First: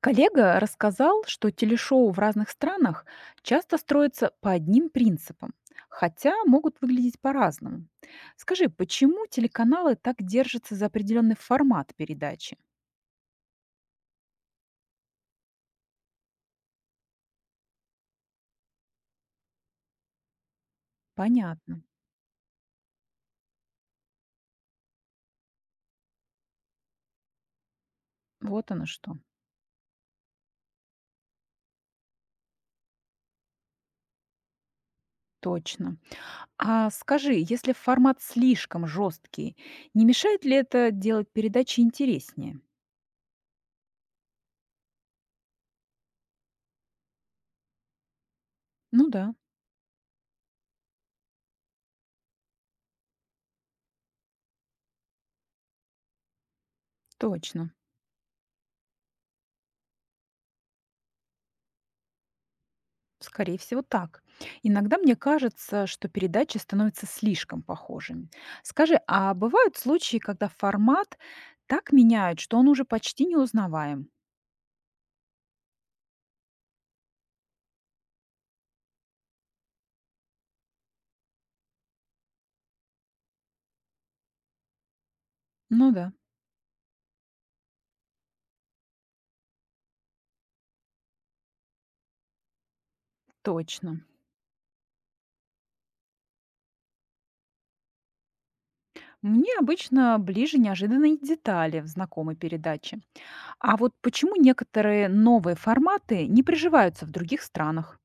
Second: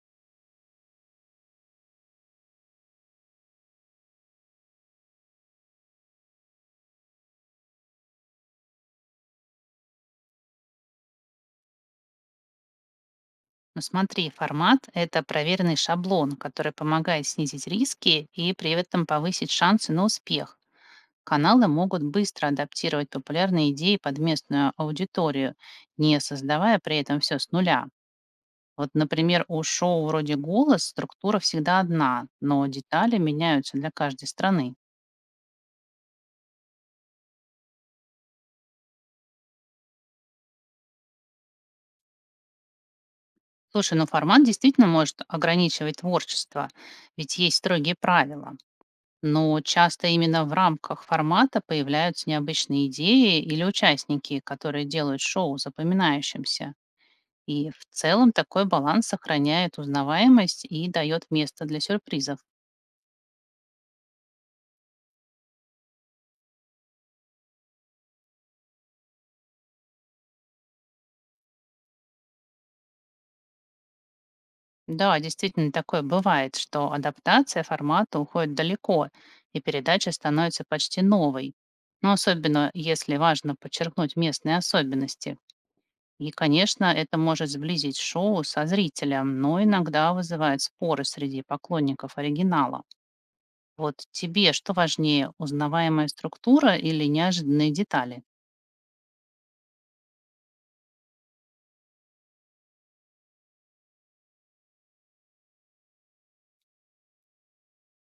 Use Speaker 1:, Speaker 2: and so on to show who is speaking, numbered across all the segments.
Speaker 1: Коллега рассказал, что телешоу в разных странах часто строятся по одним принципам, хотя могут выглядеть по-разному. Скажи, почему телеканалы так держатся за определенный формат передачи?
Speaker 2: Ну смотри, формат– это проверенный шаблон, который помогает снизить риски и при этом повысить шансы на успех. Каналы
Speaker 1: Понятно.
Speaker 2: могут быстро адаптировать популярные идеи под местную аудиторию, не создавая при этом все с нуля.
Speaker 1: Вот оно
Speaker 2: Вот,
Speaker 1: что.
Speaker 2: например, у шоу вроде «Голос» структура всегда одна, но детали меняются для каждой страны.
Speaker 1: Точно. А скажи, если формат слишком жесткий, не мешает ли это делать передачи интереснее?
Speaker 2: Слушай, ну формат действительно может ограничивать творчество, ведь есть строгие правила.
Speaker 1: Ну да,
Speaker 2: Но часто именно в рамках формата появляются необычные идеи или участники, которые делают шоу запоминающимся. И
Speaker 1: точно.
Speaker 2: в целом такой баланс сохраняет узнаваемость и дает место для сюрпризов.
Speaker 1: Скорее всего, так. Иногда мне кажется, что передачи становятся слишком похожими. Скажи, а бывают случаи, когда формат так меняют, что он уже почти не узнаваем?
Speaker 2: Да, действительно, такое бывает, что адаптация формата уходит далеко, и передача становится почти новой. Но особенно, если важно подчеркнуть местные особенности.
Speaker 1: Ну да,
Speaker 2: И, конечно, это может сблизить шоу со зрителем, но иногда вызывает споры среди поклонников оригинала.
Speaker 1: точно.
Speaker 2: Вот тебе что важнее, узнаваемая структура или неожиданные детали?
Speaker 1: Мне обычно ближе неожиданные детали в знакомой передаче. А вот почему некоторые новые форматы не приживаются в других странах?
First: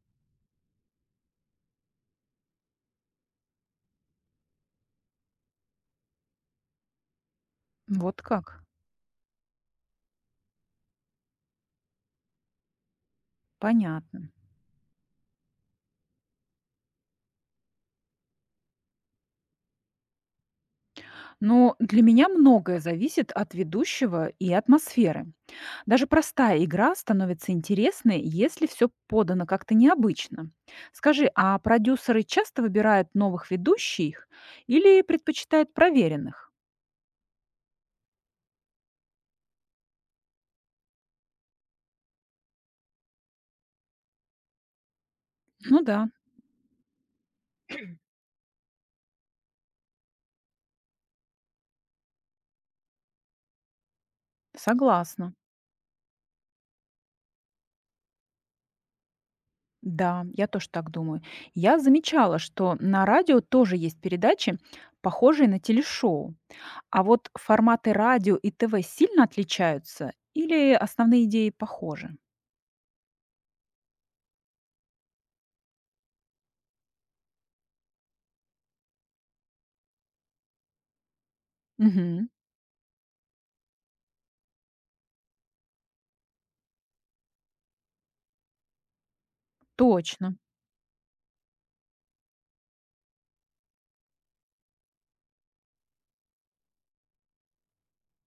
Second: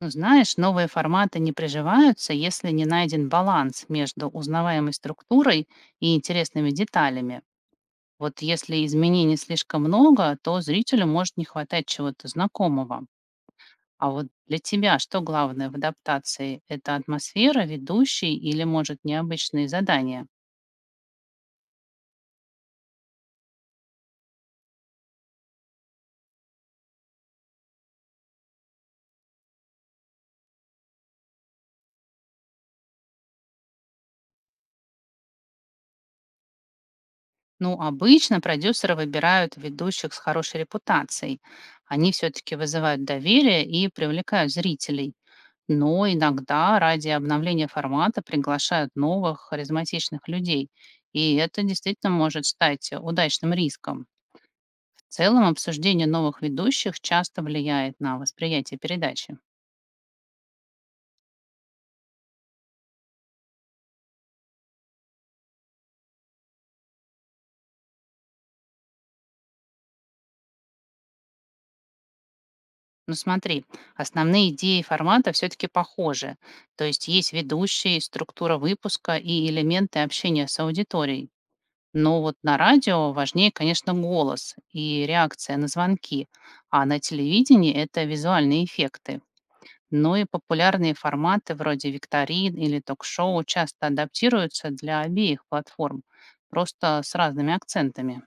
Speaker 2: Ну, знаешь, новые форматы не приживаются, если не найден баланс между узнаваемой структурой и интересными деталями.
Speaker 1: Вот
Speaker 2: Вот
Speaker 1: как?
Speaker 2: если изменений слишком много, то зрителю может не хватать чего-то знакомого. А вот
Speaker 1: Понятно.
Speaker 2: для тебя что главное в адаптации? Это атмосфера, ведущий или, может, необычные задания?
Speaker 1: Но для меня многое зависит от ведущего и атмосферы. Даже простая игра становится интересной, если все подано как-то необычно. Скажи, а продюсеры часто выбирают новых ведущих или предпочитают проверенных?
Speaker 2: Ну, обычно продюсеры выбирают ведущих с хорошей репутацией. Они все-таки вызывают доверие и привлекают зрителей.
Speaker 1: Ну
Speaker 2: Но
Speaker 1: да,
Speaker 2: иногда ради обновления формата приглашают новых харизматичных людей. И это действительно может стать удачным риском. В
Speaker 1: согласна.
Speaker 2: целом обсуждение новых ведущих часто влияет на восприятие передачи.
Speaker 1: Да, я тоже так думаю. Я замечала, что на радио тоже есть передачи, похожие на телешоу. А вот форматы радио и ТВ сильно отличаются или основные идеи похожи?
Speaker 2: Ну смотри, основные идеи формата все-таки похожи. То есть есть ведущие, структура выпуска и элементы общения с аудиторией. Но
Speaker 1: Угу,
Speaker 2: вот на радио важнее, конечно, голос и реакция на звонки, а на телевидении это визуальные эффекты. Но и
Speaker 1: точно.
Speaker 2: популярные форматы вроде викторин или ток-шоу часто адаптируются для обеих платформ, просто с разными акцентами.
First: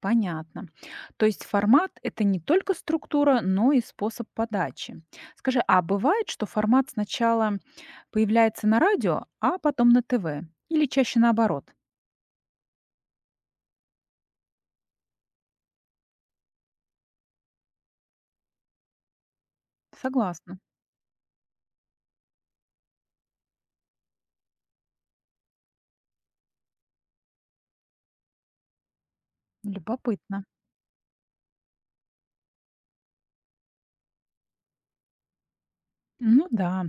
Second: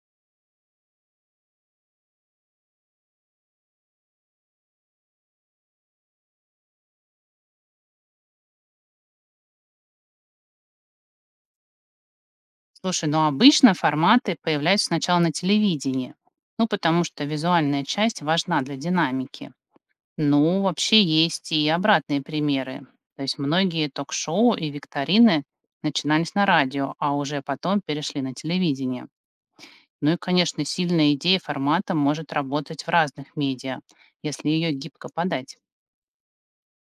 Speaker 1: Понятно. То есть формат– это не только структура, но и способ подачи. Скажи, а бывает, что формат сначала появляется на радио, а потом на ТВ? Или чаще наоборот?
Speaker 2: Слушай, ну обычно форматы появляются сначала на телевидении, ну потому что визуальная часть важна для динамики.
Speaker 1: Согласна.
Speaker 2: Ну, вообще есть и обратные примеры. То есть многие ток-шоу и викторины начинались на радио, а уже потом перешли на телевидение. Ну и,
Speaker 1: Любопытно.
Speaker 2: конечно, сильная идея формата может работать в разных медиа, если ее гибко подать.
Speaker 1: Ну да.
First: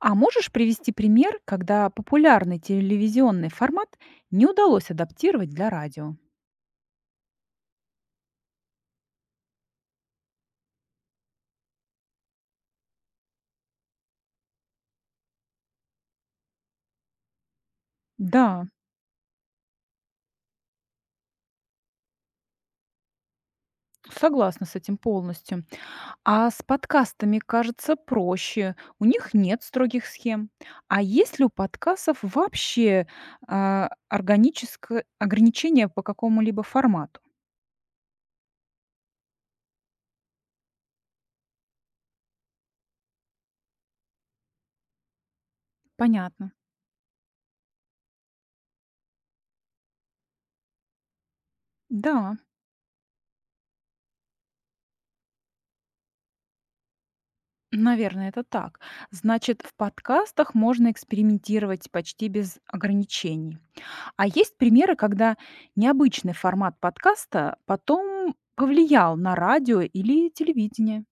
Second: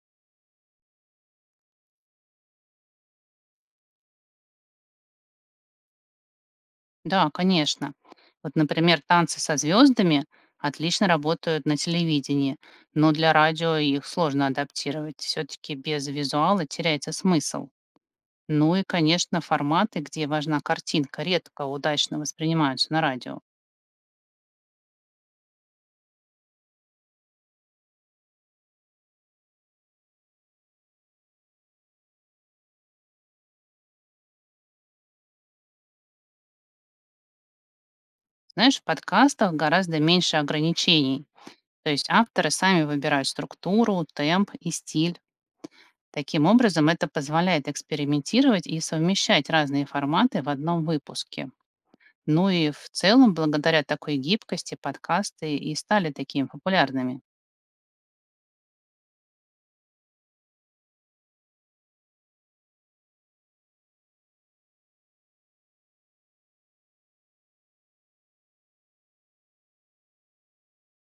Speaker 1: А можешь привести пример, когда популярный телевизионный формат не удалось адаптировать для радио?
Speaker 2: Да, конечно. Вот, например, танцы со звездами отлично работают на телевидении, но для радио их сложно адаптировать. Все-таки без визуала теряется смысл.
Speaker 1: Да,
Speaker 2: Ну и, конечно, форматы, где важна картинка, редко удачно воспринимаются на радио.
Speaker 1: согласна с этим полностью. А с подкастами, кажется, проще. У них нет строгих схем. А есть ли у подкастов вообще органическое ограничение по какому-либо формату?
Speaker 2: Знаешь, в подкастах гораздо меньше ограничений. То есть авторы сами выбирают структуру, темп и стиль. Таким
Speaker 1: Понятно.
Speaker 2: образом, это позволяет экспериментировать и совмещать разные форматы в одном выпуске.
Speaker 1: Да,
Speaker 2: Ну и в целом, благодаря такой гибкости подкасты и стали такими популярными.
Speaker 1: наверное, это так. Значит, в подкастах можно экспериментировать почти без ограничений. А есть примеры, когда необычный формат подкаста потом повлиял на радио или телевидение.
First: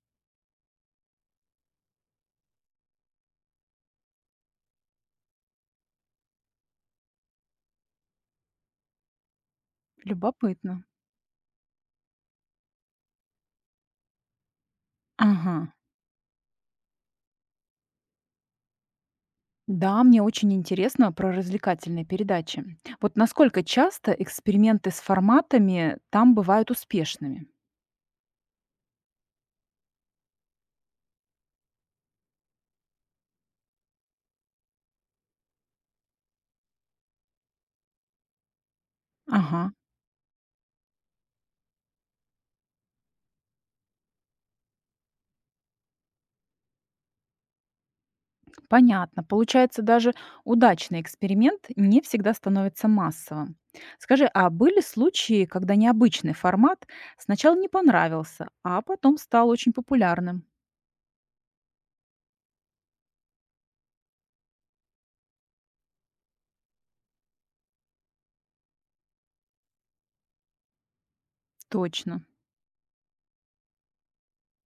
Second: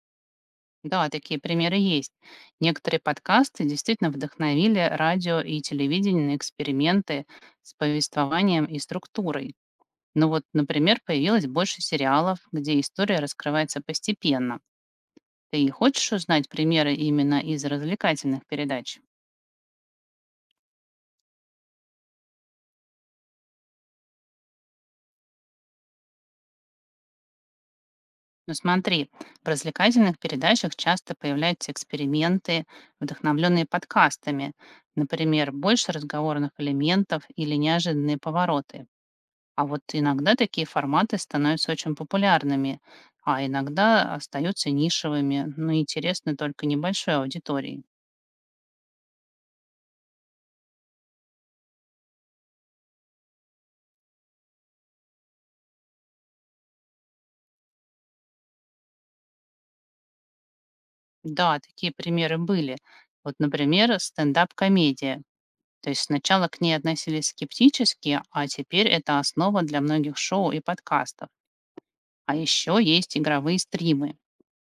Speaker 2: Да, такие примеры есть. Некоторые подкасты действительно вдохновили радио и телевидение на эксперименты с повествованием и структурой. Ну вот,
Speaker 1: Любопытно.
Speaker 2: например, появилось больше сериалов, где история раскрывается постепенно.
Speaker 1: Ага.
Speaker 2: Ты хочешь узнать примеры именно из развлекательных передач?
Speaker 1: Да, мне очень интересно про развлекательные передачи. Вот насколько часто эксперименты с форматами там бывают успешными?
Speaker 2: Ну смотри, в развлекательных передачах часто появляются эксперименты, вдохновленные подкастами. Например, больше разговорных элементов или неожиданные повороты.
Speaker 1: Ага,
Speaker 2: А вот иногда такие форматы становятся очень популярными, а иногда остаются нишевыми, но интересны только небольшой аудитории.
Speaker 1: понятно. Получается, даже удачный эксперимент не всегда становится массовым. Скажи, а были случаи, когда необычный формат сначала не понравился, а потом стал очень популярным?
Speaker 2: Да, такие примеры были. Вот, например, стендап-комедия. То есть сначала к ней относились скептически, а теперь это основа для многих шоу и подкастов.
Speaker 1: Точно.
Speaker 2: А еще есть игровые стримы.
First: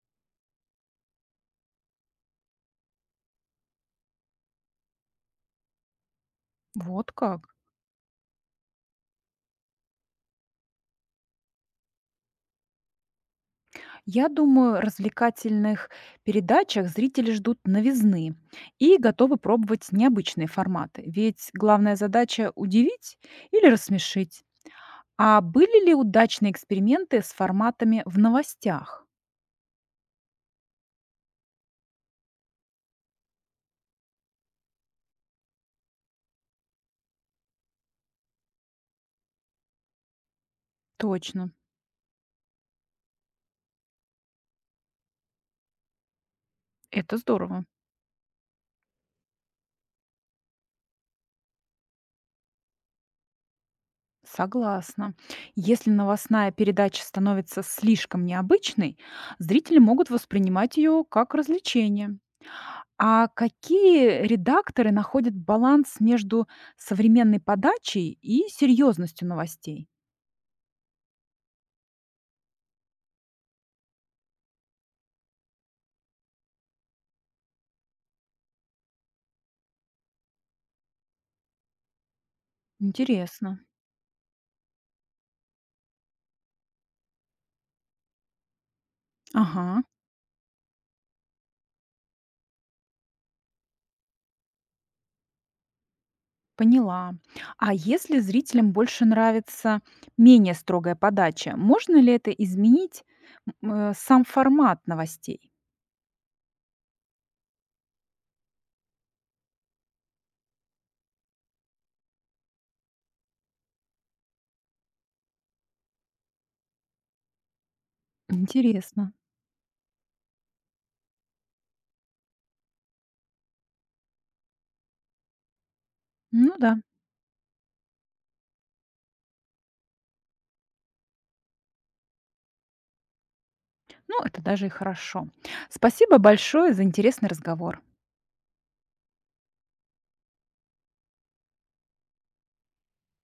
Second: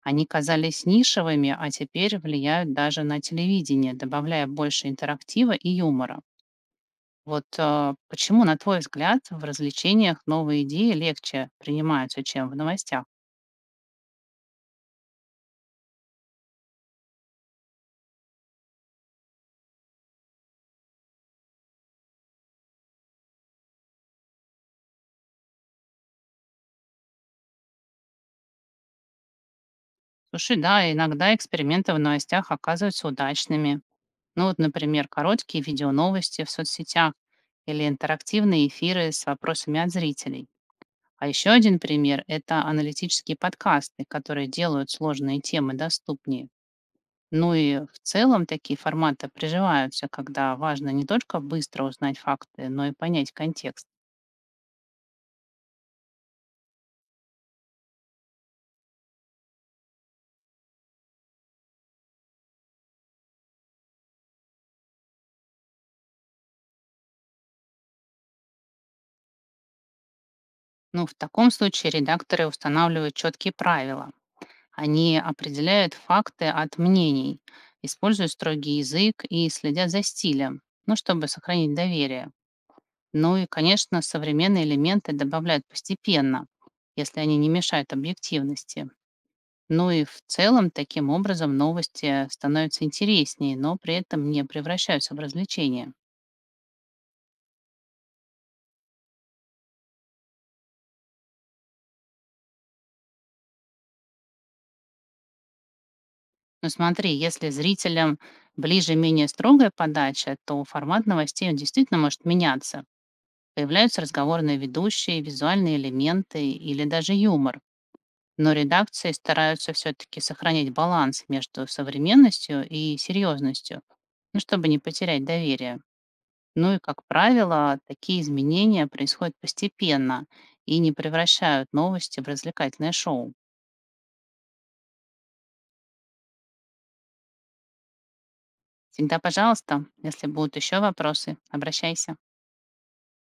Speaker 2: Они казались нишевыми, а теперь влияют даже на телевидение, добавляя больше интерактива и юмора.
Speaker 1: Вот как.
Speaker 2: Почему, на твой взгляд, в развлечениях новые идеи легче принимаются, чем в новостях?
Speaker 1: Я думаю, развлекательных передачах зрители ждут новизны и готовы пробовать необычные форматы, ведь главная задача– удивить или рассмешить. А были ли удачные эксперименты с форматами в новостях?
Speaker 2: Слушай, да, иногда эксперименты в новостях оказываются удачными. Ну вот, например, короткие видеоновости в соцсетях или интерактивные эфиры с вопросами от зрителей. А
Speaker 1: Точно,
Speaker 2: еще один пример– это аналитические подкасты, которые делают сложные темы доступнее.
Speaker 1: это
Speaker 2: Ну
Speaker 1: здорово.
Speaker 2: и в целом такие форматы приживаются, когда важно не только быстро узнать факты, но и понять контекст.
Speaker 1: Согласна. Если новостная передача становится слишком необычной, зрители могут воспринимать ее как развлечение. А какие редакторы находят баланс между современной подачей и серьезностью новостей?
Speaker 2: Ну, в таком случае редакторы устанавливают четкие правила. Они определяют факты от мнений, используют строгий язык и следят за стилем, ну, чтобы сохранить доверие. Ну и,
Speaker 1: Интересно.
Speaker 2: конечно, современные элементы добавляют постепенно, если они не мешают объективности.
Speaker 1: Ага,
Speaker 2: Ну и в целом, таким образом, новости становятся интереснее, но при этом не превращаются в развлечение.
Speaker 1: поняла. А если зрителям больше нравится менее строгая подача, можно ли это изменить сам формат новостей?
Speaker 2: Но смотри, если зрителям ближе менее строгая подача, то формат новостей он действительно может меняться. Появляются разговорные ведущие, визуальные элементы или даже юмор. Но редакции
Speaker 1: Интересно.
Speaker 2: стараются все-таки сохранять баланс между современностью и серьезностью, ну, чтобы не потерять доверие.
Speaker 1: Ну
Speaker 2: Ну
Speaker 1: да.
Speaker 2: и, как правило, такие изменения происходят постепенно и не превращают новости в развлекательное шоу.
Speaker 1: Ну, это даже и хорошо. Спасибо большое за интересный разговор.
Speaker 2: Всегда, пожалуйста, если будут еще вопросы, обращайся.